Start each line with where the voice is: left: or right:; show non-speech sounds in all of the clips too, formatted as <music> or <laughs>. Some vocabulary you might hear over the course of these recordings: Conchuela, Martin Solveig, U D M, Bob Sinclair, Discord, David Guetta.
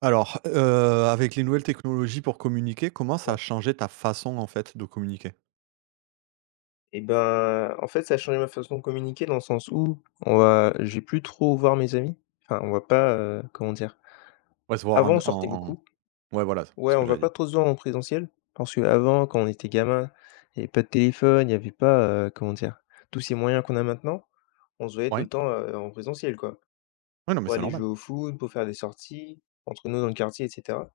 right: Alors, avec les nouvelles technologies pour communiquer, comment ça a
left: Ouais.
right: changé ta façon, en fait, de communiquer?
left: Et ben, en fait, ça a changé ma façon de communiquer dans le sens où on va je vais plus trop voir mes amis. Enfin, on va pas, comment dire?
right: Ouais, se voir
left: Avant,
right: en
left: on sortait beaucoup.
right: ouais, voilà, c'est
left: Ouais,
right: ce
left: on
right: que
left: va
right: j'allais
left: pas
right: dire.
left: trop se voir en présentiel parce que avant, quand on était gamin, il y avait pas de téléphone, il y avait pas, comment dire? Tous ces moyens qu'on a maintenant. On se voyait tout
right: Ouais,
left: le temps, en présentiel, quoi,
right: ouais, non, mais
left: pour
right: c'est
left: aller
right: normal.
left: jouer au foot, pour faire des sorties entre nous dans le quartier et cetera.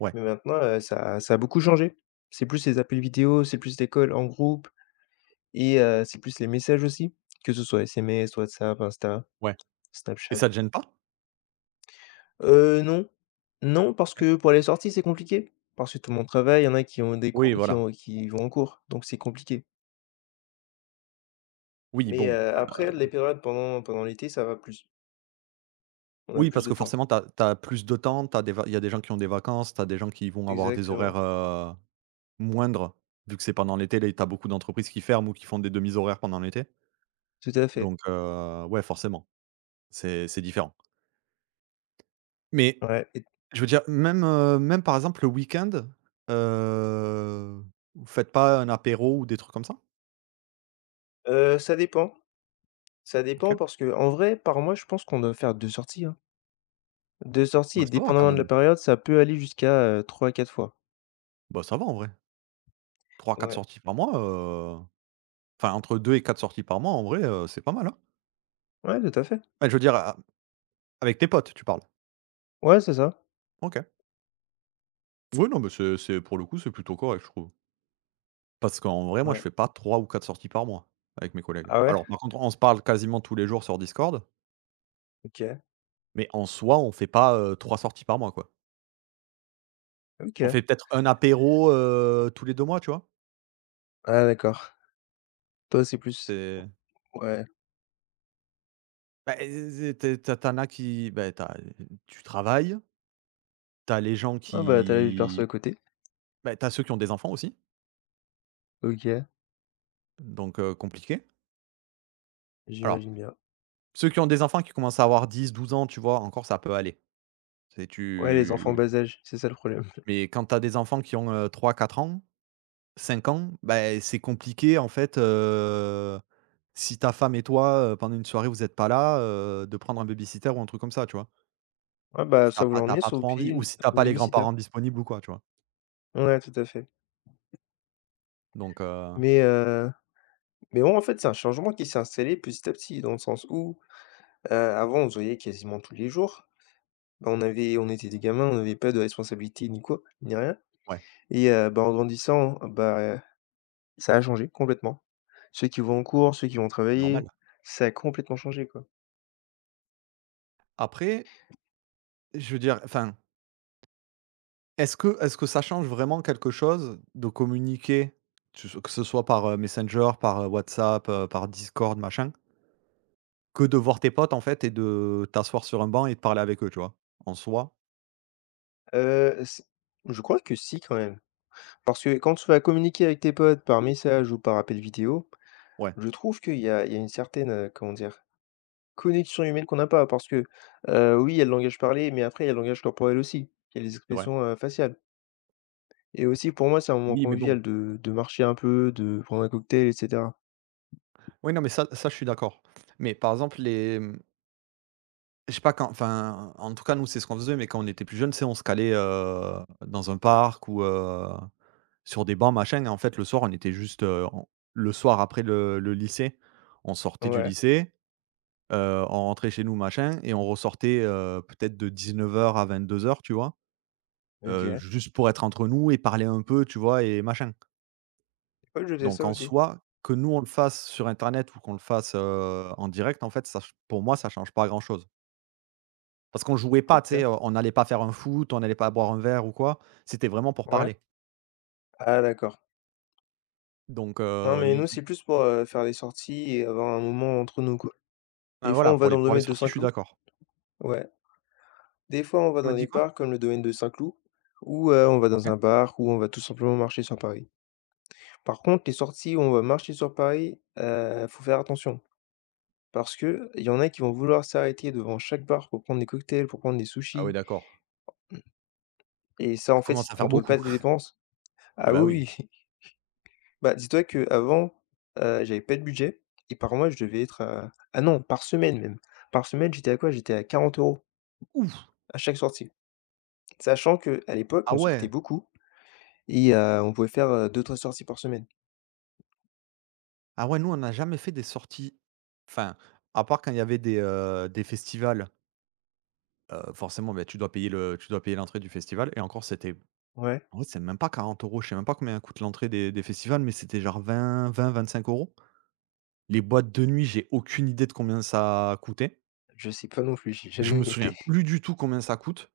right: Ouais,
left: Mais maintenant, ça a beaucoup changé. C'est plus les appels vidéo, c'est plus l'école en groupe. Et c'est plus les messages aussi, que ce soit SMS, WhatsApp, Insta,
right: ouais et
left: Snapchat.
right: ça te gêne pas?
left: Non. Non, parce
right: OK.
left: que pour les sorties, c'est compliqué. Parce que tout le monde travaille, il y en a qui ont des
right: Oui,
left: cours
right: voilà.
left: qui vont en cours, donc c'est compliqué.
right: Oui,
left: Mais,
right: bon.
left: après les périodes pendant l'été, ça va plus. On a
right: Oui,
left: plus
right: parce
left: de
right: que
left: temps.
right: forcément, t'as as plus de temps. T'as des va Il y a des gens qui ont des vacances, t'as des gens qui vont avoir des horaires,
left: Exactement.
right: moindres, vu que c'est pendant l'été, les tu beaucoup d'entreprises qui ferment ou qui font des demi horaires pendant l'été.
left: Tout à fait.
right: Donc, ouais, forcément, c'est différent. Mais
left: Ouais et
right: je veux dire, même, même par exemple le week-end, heu, vous faites pas un apéro ou des trucs comme ça?
left: ça dépend. Ça dépend
right: OK.
left: parce que en vrai, par mois, je pense qu'on doit faire 2 sorties, hein. 2 sorties
right: Bah,
left: et
right: ça va quand
left: dépendamment de la
right: même.
left: période, ça peut aller jusqu'à, 3 à 4 fois.
right: Bah, ça va en vrai. Trois quatre
left: Ouais.
right: sorties par mois, enfin entre 2 et quatre sorties par mois en vrai, c'est pas mal, hein?
left: Ouais, tout à fait.
right: Bah, je veux dire, a avec tes potes, tu parles?
left: Ouais, c'est ça.
right: OK. Oui, non, mais c'est pour le coup, c'est plutôt correct, je trouve. Parce qu'en vrai, moi, je
left: Ouais.
right: fais pas 3 ou 4 sorties par mois avec mes collègues.
left: Ah ouais?
right: Alors par contre, on se parle quasiment tous les jours sur Discord,
left: OK,
right: mais en soi, on fait pas, 3 sorties par mois, quoi. On
left: OK.
right: fait peut-être un apéro, tous les 2 mois, tu vois?
left: Ah d'accord. Toi, c'est plus
right: C'est
left: ouais.
right: bah, c'est tu en as qui bah, t'as as tu travailles, t'as as les gens
left: Ah bah, t'as la vie perso à
right: qui
left: côté.
right: bah, t'as as ceux qui ont des enfants aussi,
left: OK,
right: donc compliqué. Alors,
left: j'imagine bien.
right: ceux qui ont des enfants qui commencent à avoir 10-12 ans, tu vois, encore ça peut aller. C'est
left: Ouais, les enfants
right: tu
left: bas âge, c'est ça le problème.
right: Mais quand t'as as des enfants qui ont, 3-4 ans, 5 ans, bah, c'est compliqué en fait, si ta femme et toi, pendant une soirée, vous êtes pas là, de prendre un baby ou un truc comme ça, tu vois?
left: Ah bah,
right: Si tu
left: soit vous
right: pas tu
left: l'emmenez,
right: pas
left: soit vous
right: trop
left: payez
right: envie
left: une
right: ou si tu pas les
left: baby.
right: grands-parents disponibles ou quoi, tu vois?
left: Ouais, tout à fait.
right: Donc
left: Mais heu, mais bon, en fait, c'est un changement qui s'est installé petit à petit, dans le sens où, avant, on se voyait quasiment tous les jours. Bah, on était des gamins, on avait pas de responsabilité ni quoi, ni rien
right: ouais.
left: et bah, en grandissant, bah, ça a changé complètement. Ceux qui vont en cours, ceux qui vont
right: C'est normal.
left: travailler, ça a complètement changé, quoi.
right: Après, je veux dire, enfin, est-ce que ça change vraiment quelque chose de communiquer, que ce soit par Messenger, par WhatsApp, par Discord, machin, que de voir tes potes en fait et de t'asseoir sur un banc et de parler avec eux, tu vois. En soi,
left: C Je crois que si quand même. Parce que quand tu vas communiquer avec tes potes par message ou par appel vidéo,
right: ouais,
left: je trouve qu'il y a une certaine, comment dire? Connexion humaine qu'on n'a pas parce que, oui, il y a le langage parlé, mais après il y a le langage corporel aussi. Il y a les
right: c'est vrai.
left: expressions faciales. Et aussi pour moi, c'est un moment
right: Oui, mais bon.
left: convivial de marcher un peu, de prendre un cocktail et cetera.
right: Oui, non, mais ça je suis d'accord. Mais par exemple, je sais pas quand. Enfin, en tout cas, nous, c'est ce qu'on faisait, mais quand on était plus jeunes, c'est on se calait dans un parc ou. Sur des bancs, machin, en fait, le soir, on était juste, on le soir après le lycée, on sortait du
left: Ouais,
right: lycée, on rentrait chez nous, machin et on ressortait, peut-être de 19 h à 22 h, tu vois?
left: OK.
right: Juste pour être entre nous et parler un peu, tu vois? Et machin.
left: Ouais, je faisais ça
right: Donc en
left: aussi.
right: soi, que nous, on le fasse sur internet ou qu'on le fasse, en direct, en fait, ça ch pour moi, ça change pas grand-chose. Parce qu'on jouait pas, tu sais,
left: OK,
right: on n'allait pas faire un foot, on n'allait pas boire un verre ou quoi. C'était vraiment pour
left: ouais.
right: parler.
left: Ah d'accord.
right: Donc
left: Non, mais
right: i
left: nous,
right: i
left: c'est plus pour, faire des sorties et avoir un moment entre nous, quoi.
right: ah
left: Des fois,
right: voilà,
left: on va
right: pour
left: dans
right: les
left: le
right: pour les
left: domaine de
right: sorties, je suis
left: Saint-Cloud.
right: d'accord.
left: Ouais. Des fois, on va
right: Tu m'as
left: dans des
right: dit quoi?
left: parcs comme le domaine de Saint-Cloud, ou on va dans
right: OK.
left: un bar, ou on va tout simplement marcher sur Paris. Par contre, les sorties où on va marcher sur Paris, faut faire attention parce qu'il y en a qui vont vouloir s'arrêter devant chaque bar pour prendre des cocktails, pour prendre des
right: Ah oui,
left: sushis
right: d'accord.
left: et ça,
right: Ça
left: en fait, si
right: commence
left: tu
right: à faire
left: contrôles pas
right: beaucoup.
left: tes dépenses.
right: Ah
left: Ah
right: bah oui.
left: oui, oui, <laughs> bah, dis-toi qu'avant, j'avais pas de budget et par mois, je devais être à ah non, par semaine même. Par semaine, j'étais à quoi? J'étais à 40 €
right: Ouf!
left: à chaque sortie. Sachant que à l'époque,
right: Ah
left: on sortait
right: ouais!
left: beaucoup. Et on pouvait faire, 2-3 sorties par semaine.
right: Ah ouais, nous, on n'a jamais fait des sorties, enfin, à part quand il y avait des festivals, forcément, beh, tu dois payer l'entrée du festival et encore, c'était
left: Ouais,
right: en vrai, c'est même pas 40 euros, je sais même pas combien coûte l'entrée des festivals, mais c'était genre 25 euros. Les boîtes de nuit, j'ai aucune idée de combien ça coûtait.
left: je sais pas non plus, j'ai
right: Je me
left: jamais été.
right: souviens plus du tout combien ça coûte,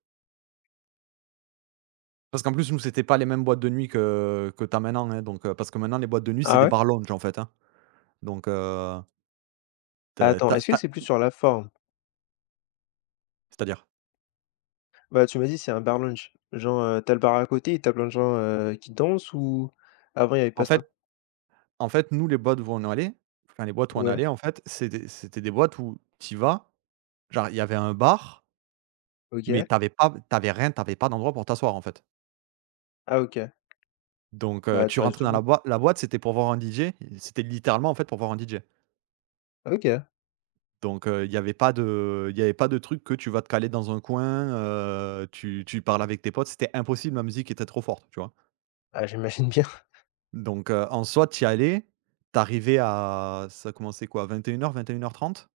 right: parce qu'en plus, nous, c'était pas les mêmes boîtes de nuit que t'as maintenant, hein, donc parce que maintenant les boîtes de nuit, c'est
left: Ah
right: des
left: ouais?
right: bar lounge, en fait, hein, donc Te
left: Attends,
right: tu
left: est-ce que
right: as
left: c'est plus sur la forme?
right: c'est-à-dire?
left: Bah, tu m'as dit c'est un bar lounge. Genre, tu le bar à côté et tu plein de gens, qui dansent ou avant il y avait
right: En
left: pas ça?
right: fait en fait, nous, les boîtes où on allait, enfin, les boîtes où on
left: Ouais,
right: allait, en fait, c'était des boîtes où t'y vas, genre, il y avait un bar, mais
left: OK.
right: t'avais pas, t'avais rien, t'avais pas d'endroit pour t'asseoir, en fait.
left: Ah OK.
right: Donc
left: Bah, tu
right: tu
left: restes
right: rentrais dans
left: debout.
right: la boîte, c'était pour voir un DJ, c'était littéralement, en fait, pour voir un DJ.
left: OK.
right: Donc il y avait pas de il y avait pas de truc que tu vas te caler dans un coin, tu parles avec tes potes, c'était impossible, la musique était trop forte, tu vois?
left: Ah, j'imagine bien. <laughs>
right: Donc en soi, tu y allais, t'arrivais à ça commençait quoi? Vingt vingt et heures 21 h 30.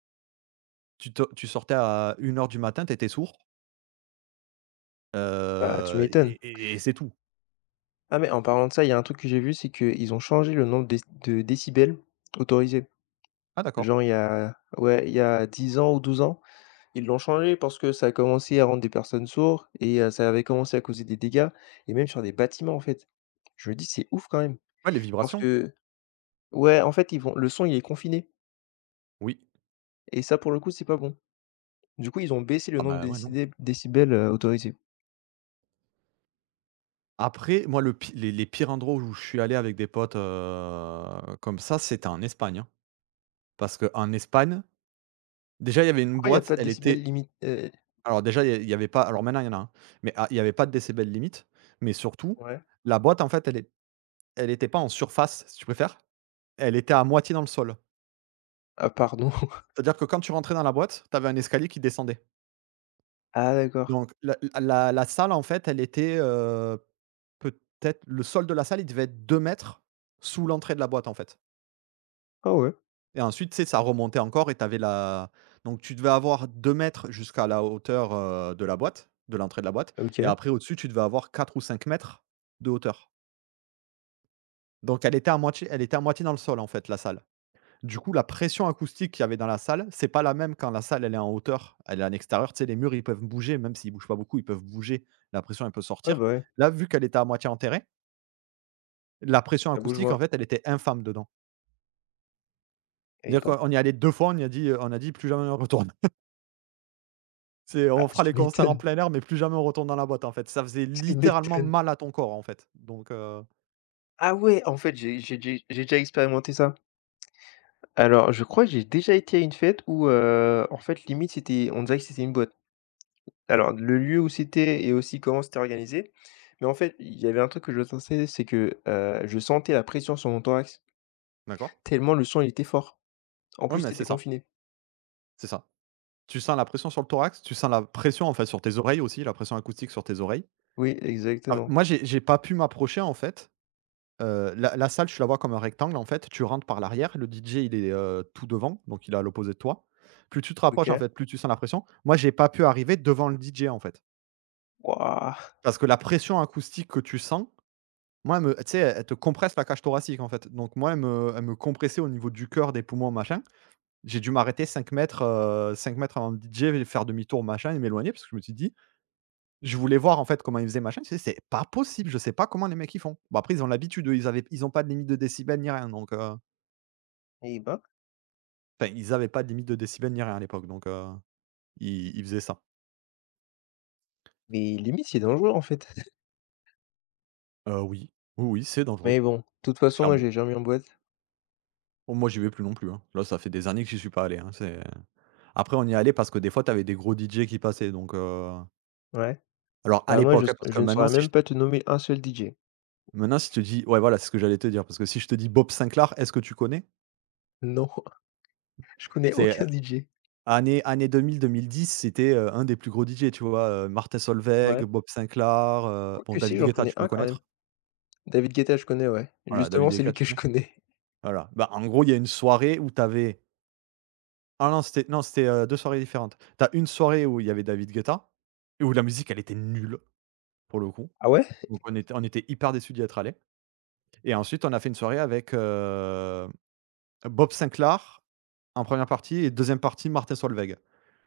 right: Tu sortais à 1 h du matin, tu étais sourd,
left: Bah, tu m'étonnes.
right: et c'est tout.
left: Ah mais en parlant de ça, il y a un truc que j'ai vu, c'est qu'ils ont changé le nombre déc de décibels autorisés.
right: Ah d'accord.
left: Genre il y a ouais, il y a 10 ans ou 12 ans, ils l'ont changé parce que ça a commencé à rendre des personnes sourdes et ça avait commencé à causer des dégâts et même sur des bâtiments, en fait. Je me dis: «C'est ouf quand même»
right: Ouais, les
left: parce
right: vibrations.
left: que ouais, en fait, ils vont le son, il est confiné
right: Oui.
left: et ça, pour le coup, c'est pas bon. Du coup, ils ont baissé le
right: Ah
left: nombre de
right: bah, ouais, non.
left: décidé décibels autorisés.
right: Après, moi, le pi les pires endroits où je suis allé avec des potes, comme ça, c'était en Espagne, hein. Parce qu'en Espagne, déjà, il y avait une
left: Pourquoi il y a
right: boîte,
left: pas de
right: elle
left: décibels
right: était,
left: limite
right: alors déjà, il y avait pas, alors maintenant, il y en a, un, mais ah, il y avait pas de décibels limite, mais surtout,
left: ouais?
right: la boîte, en fait, elle était pas en surface, si tu préfères, elle était à moitié dans le sol.
left: Ah pardon. <laughs>
right: C'est-à-dire que quand tu rentrais dans la boîte, tu avais un escalier qui descendait.
left: Ah d'accord.
right: Donc la salle, en fait, elle était, peut-être le sol de la salle, il devait être 2 mètres sous l'entrée de la boîte, en fait.
left: Ah ouais,
right: Et ensuite, tu sais, ça remontait encore et tu avais la donc tu devais avoir 2 mètres jusqu'à la hauteur, de la boîte, de l'entrée de la boîte. Et
left: OK.
right: après au-dessus, tu devais avoir 4 ou 5 mètres de hauteur. Donc elle était à moitié dans le sol, en fait, la salle. Du coup, la pression acoustique qu'il y avait dans la salle, c'est pas la même quand la salle, elle est en hauteur, elle est en extérieur. Tu sais, les murs, ils peuvent bouger, même s'ils bougent pas beaucoup, ils peuvent bouger. La pression, elle peut
left: Ouais,
right: sortir.
left: bah, ouais,
right: Là, vu qu'elle était à moitié enterrée, la pression
left: ça bouge
right: acoustique,
left: moins
right: en fait, elle était infâme dedans.
left: et
right: C'est-à-dire
left: ben
right: qu'on y allait 2 fois, on a dit: «Plus jamais on retourne». <laughs> C'est
left: ah,
right: On fera
left: tu
right: les concerts en
left: m'étonnes,
right: plein air, mais plus jamais on retourne dans la boîte, en fait. Ça faisait
left: <laughs> tu
right: littéralement
left: m'étonnes.
right: mal à ton corps, en fait. Donc,
left: Ah ouais, en fait, j'ai déjà expérimenté ça. Alors, je crois que j'ai déjà été à une fête où, en fait, limite, c'était on dirait que c'était une boîte.
right: ouais.
left: Alors, le lieu où c'était et aussi comment c'était organisé, mais en fait, il y avait un truc que je sentais, c'est que, je sentais la pression sur mon thorax,
right: D'accord.
left: tellement le son, il était fort. En
right: Ouais,
left: plus,
right: mais
left: c'était
right: c'est ça,
left: confiné.
right: c'est ça. Tu sens la pression sur le thorax, tu sens la pression, en fait, sur tes oreilles aussi, la pression acoustique sur tes oreilles.
left: Oui,
right: Ah,
left: exactement.
right: moi, j'ai pas pu m'approcher, en fait. La salle, tu la vois comme un rectangle, en fait. Tu rentres par l'arrière, le DJ, il est, tout devant, donc il est à l'opposé de toi. Plus tu te rapproches, en
left: OK.
right: fait, plus tu sens la pression. Moi, j'ai pas pu arriver devant le DJ, en fait,
left: Waouh!
right: parce que la pression acoustique que tu sens, moi, elle me tu sais, elle te compresse la cage thoracique, en fait, donc moi, elle me compressait au niveau du cœur, des poumons, machin. J'ai dû m'arrêter 5 mètres, 5 mètres avant le DJ, faire demi-tour, machin et m'éloigner parce que je me suis dit: je voulais voir en fait comment ils faisaient machin, tu sais? C'est pas possible, je sais pas comment les mecs ils font. Bon après ils ont l'habitude, eux, ils ont pas de limite de décibels ni rien donc,
left: Eh ben,
right: enfin ils avaient pas de limite de décibels ni rien à l'époque, donc ils faisaient ça.
left: mais limite, c'est dangereux, en fait. <laughs>
right: Oui, oui, oui, c'est dangereux,
left: Mais bon, de toute façon, moi,
right: clairement.
left: j'ai jamais en boîte.
right: Oh, moi j'y vais plus non plus, hein. Là ça fait des années que j'y suis pas allé, hein, c'est après on y allait parce que des fois t'avais des gros DJ qui passaient, donc
left: Ouais.
right: alors à
left: Bah, moi, je
right: l'époque, hein, parce
left: je
right: que
left: ne saurais même pas te nommer un seul DJ.
right: maintenant si je te dis, ouais voilà, c'est ce que j'allais te dire, parce que si je te dis Bob Sinclair, est-ce que tu connais?
left: Non, <laughs> je connais
right: C'est
left: aucun DJ.
right: Années années 2000-2010, c'était, un des plus gros DJ, tu vois? Martin Solveig,
left: Ouais.
right: Bob Sinclair, bon,
left: Quoique si,
right: David
left: j'en
right: Guetta,
left: connais
right: tu
left: un
right: dois
left: quand même.
right: connaître.
left: David Guetta, je connais, ouais.
right: Voilà,
left: Justement,
right: David
left: c'est lui
right: Guetta, tu
left: que je
right: connais?
left: connais.
right: Voilà. Bah, en gros, il y a une soirée où tu avais, ah non, c'était non, c'était, 2 soirées différentes. Tu as une soirée où il y avait David Guetta et où la musique, elle était nulle, pour le coup.
left: Ah ouais?
right: Donc on était hyper déçus d'y être allés et ensuite, on a fait une soirée avec, Bob Sinclair en première partie et deuxième partie, Martin Solveig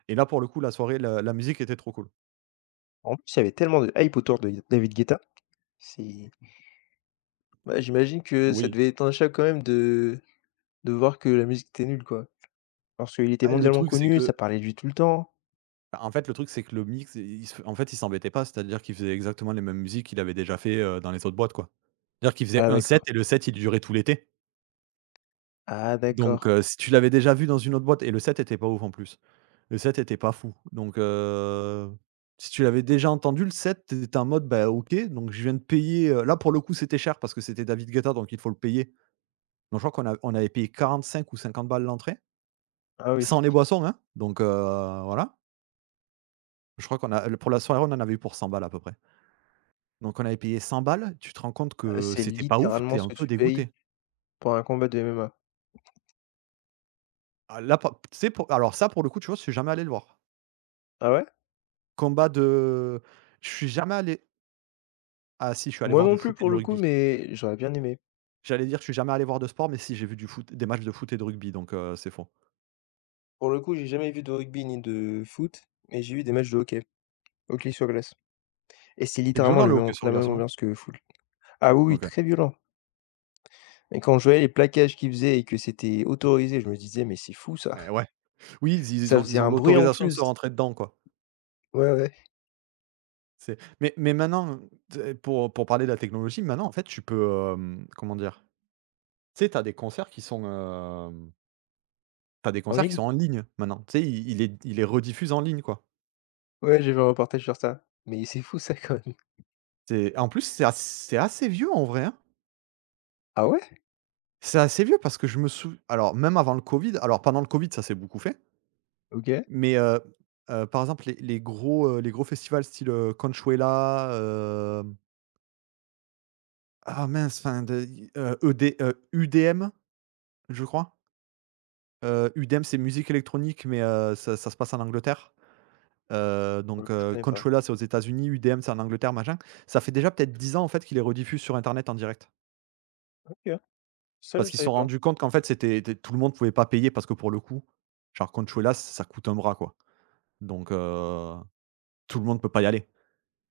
right: et là, pour le coup, la soirée, la musique était trop cool.
left: En plus, il y avait tellement de hype autour de David Guetta. C'est bah, j'imagine que ça
right: Oui.
left: devait être un choc quand même de voir que la musique était nulle, quoi? Parce qu'il était
right: Ah, le
left: mondialement
right: truc, c'est
left: connu, ça
right: que
left: parlait de lui tout le temps.
right: Bah, en fait, le truc, c'est que le mix, il se en fait, il s'embêtait pas. C'est-à-dire qu'il faisait exactement les mêmes musiques qu'il avait déjà fait, dans les autres boîtes, quoi. C'est-à-dire qu'il faisait
left: Ah
right: un
left: d'accord.
right: set et le set, il durait tout l'été.
left: Ah
right: Donc
left: d'accord.
right: si tu l'avais déjà vu dans une autre boîte et le set était pas ouf en plus. Le set était pas fou. Donc si tu l'avais déjà entendu le set, tu étais en mode: «Bah, OK, donc je viens de payer», là, pour le coup, c'était cher parce que c'était David Guetta, donc il faut le payer. Donc je crois qu'on a on avait payé 45 ou 50 balles l'entrée,
left: Ah oui,
right: sans les boissons, hein. Donc voilà. Je crois qu'on a pour la soirée, on en avait eu pour 100 balles à peu près. Donc on avait payé 100 balles, tu te rends compte
left: ah,
right: que
left: c'est
right: c'était pas ouf, tu
left: littéralement
right: es
left: ce
right: un
left: que
right: peu
left: tu payes
right: dégoûté.
left: pour un combat de MMA.
right: Ah là pa tu sais pour alors ça pour le coup, tu vois, je suis jamais allé le voir.
left: Ah ouais?
right: Combat de je suis jamais allé ah si, je suis allé
left: Moi
right: voir du
left: non plus
right: foot et
left: pour
right: du
left: le coup,
right: rugby.
left: mais j'aurais bien aimé.
right: J'allais dire je suis jamais allé voir de sport, mais si j'ai vu du foot des matchs de foot et de rugby donc c'est faux.
left: Pour le coup, j'ai jamais vu de rugby ni de foot, mais j'ai vu des matchs de hockey, hockey sur glace. Et c'est
right: C'est
left: littéralement
right: violent
left: le
right: le
left: même
right: hockey sur
left: la même
right: glace, non?
left: ambiance que le foot. Ah oui, oui,
right: OK.
left: très violent. Et quand je voyais les plaquages qu'ils faisaient et que c'était autorisé, je me disais: «Mais c'est fou ça!»
right: Eh ouais. Oui, ils
left: <laughs>
right: ils
left: Ça
right: ont
left: faisait
right: ils ont
left: un bruit en
right: l'autorisation de se
left: plus.
right: rentrer dedans, quoi.
left: Ouais, ouais.
right: C'est Mais maintenant, t pour parler de la technologie, maintenant en fait, tu peux, comment dire? Tu sais, tu as des concerts qui sont, t'as des
left: En
right: concerts qui
left: ligne?
right: sont en ligne maintenant. Tu sais, il ils les rediffusent en ligne, quoi.
left: Ouais, j'ai vu un reportage sur ça. Mais c'est fou ça quand même.
right: C'est en plus, c'est assez vieux en vrai, hein.
left: Ah ouais?
right: C'est assez vieux parce que je me sou alors même avant le Covid, alors pendant le Covid, ça s'est beaucoup fait,
left: OK.
right: mais par exemple, les gros festivals style, Conchuela, hem, ah mince, enfin de i UDM, je crois. UDM c'est musique électronique, mais ça ça se passe en Angleterre.
left: Pour le
right: Donc
left: coup, je connais pas.
right: Conchuela, c'est aux États-Unis, UDM c'est en Angleterre, machin. Ça fait déjà peut-être 10 ans, en fait, qu'il est rediffusé sur internet en direct.
left: OK. Ça, je
right: Parce qu'ils se
left: savais
right: sont
left: pas.
right: rendus compte qu'en fait, c'était té tout le monde pouvait pas payer parce que pour le coup, genre Conchuelas, ça coûte un bras, quoi. Donc tout le monde peut pas y aller.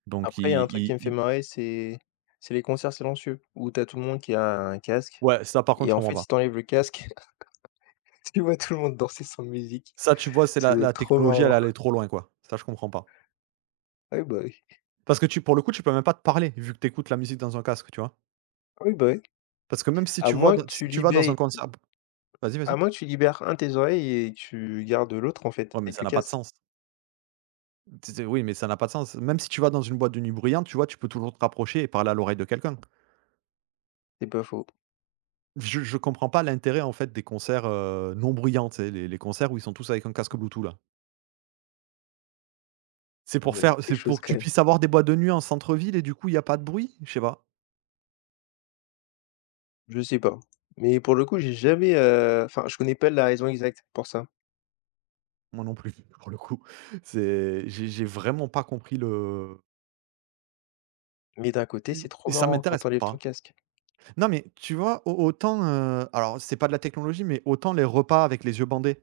right: Donc
left: Après, il y a
right: i
left: un truc qui
right: i
left: me fait
right: i
left: marrer, c'est les concerts silencieux, où tu as tout le monde qui a un casque
right: ouais, ça par contre,
left: et
right: je
left: en
right: comprends
left: fait,
right: pas.
left: si tu enlèves le casque, <laughs> tu vois tout le monde danser sans musique.
right: Ça, tu vois, c'est
left: Ça
right: la
left: doit être
right: la
left: trop
right: technologie, elle est
left: marrant.
right: allée trop loin, quoi. Ça, je comprends pas.
left: Oui, bah, oui.
right: Parce que tu pour le coup, tu peux même pas te parler, vu que tu écoutes la musique dans un casque, tu vois?
left: Oui, bah, oui.
right: Parce que même
left: À moins que tu
right: si tu vas dans
left: libères
right: un concert, vas-y,
left: à
right: vas-y.
left: moins que tu libères un de tes oreilles et que tu gardes l'autre, en fait,
right: Ouais, mais
left: avec
right: ça
left: le
right: n'a pas de
left: casque.
right: sens. Tu sais oui, mais ça n'a pas de sens. Même si tu vas dans une boîte de nuit bruyante, tu vois, tu peux toujours te rapprocher et parler à l'oreille de quelqu'un.
left: C'est pas faux.
right: Je comprends pas l'intérêt, en fait, des concerts, non bruyants, tu sais, les concerts où ils sont tous avec un casque Bluetooth, là.
left: Ah ouais, c'est quelque
right: C'est
left: chose
right: pour que
left: quand
right: tu
left: même.
right: puisses avoir des boîtes de nuit en centre-ville et du coup, il y a pas de bruit? Je sais pas.
left: Je sais pas, mais pour le coup, j'ai jamais, enfin, je connais pas la raison exacte pour ça,
right: Moi non plus, <laughs> pour le coup. C'est J'ai vraiment pas compris le
left: mais d'un côté, c'est trop
right: et ça
left: marrant quand
right: m'intéresse
left: t'enlèves ton
right: pas.
left: casque.
right: Non, mais tu vois, au autant, alors c'est pas de la technologie, mais autant les repas avec les yeux bandés,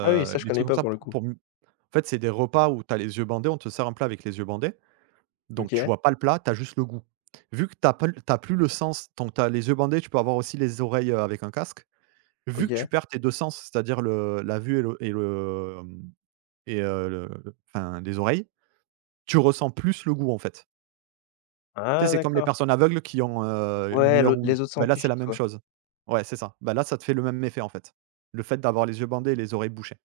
left: Ah oui, ça, je
right: les
left: connais
right: trucs comme
left: pas
right: ça
left: pour le coup.
right: pour m en fait, c'est des repas où t'as les yeux bandés, on te sert un plat avec les yeux bandés. Donc tu
left: OK,
right: vois pas le plat, tu as juste le goût. Vu que tu as pas tu plus le sens, donc tu as les yeux bandés, tu peux avoir aussi les oreilles, avec un casque. Vu que tu
left: OK.
right: perds tes 2 sens, c'est-à-dire le la vue et le, mmh et le- enfin les oreilles, tu ressens plus le goût, en fait. Tu sais,
left: Ah
right: c'est comme les
left: d'accord.
right: personnes aveugles qui ont, une
left: Ouais, l'au
right: meilleure ouïe.
left: les autres
right: Ben là, c'est
left: s'amplifient,
right: la même
left: quoi.
right: chose. Ouais, c'est ça. Ben là, ça te fait le même effet, en fait. Le fait d'avoir les yeux bandés et les oreilles bouchées.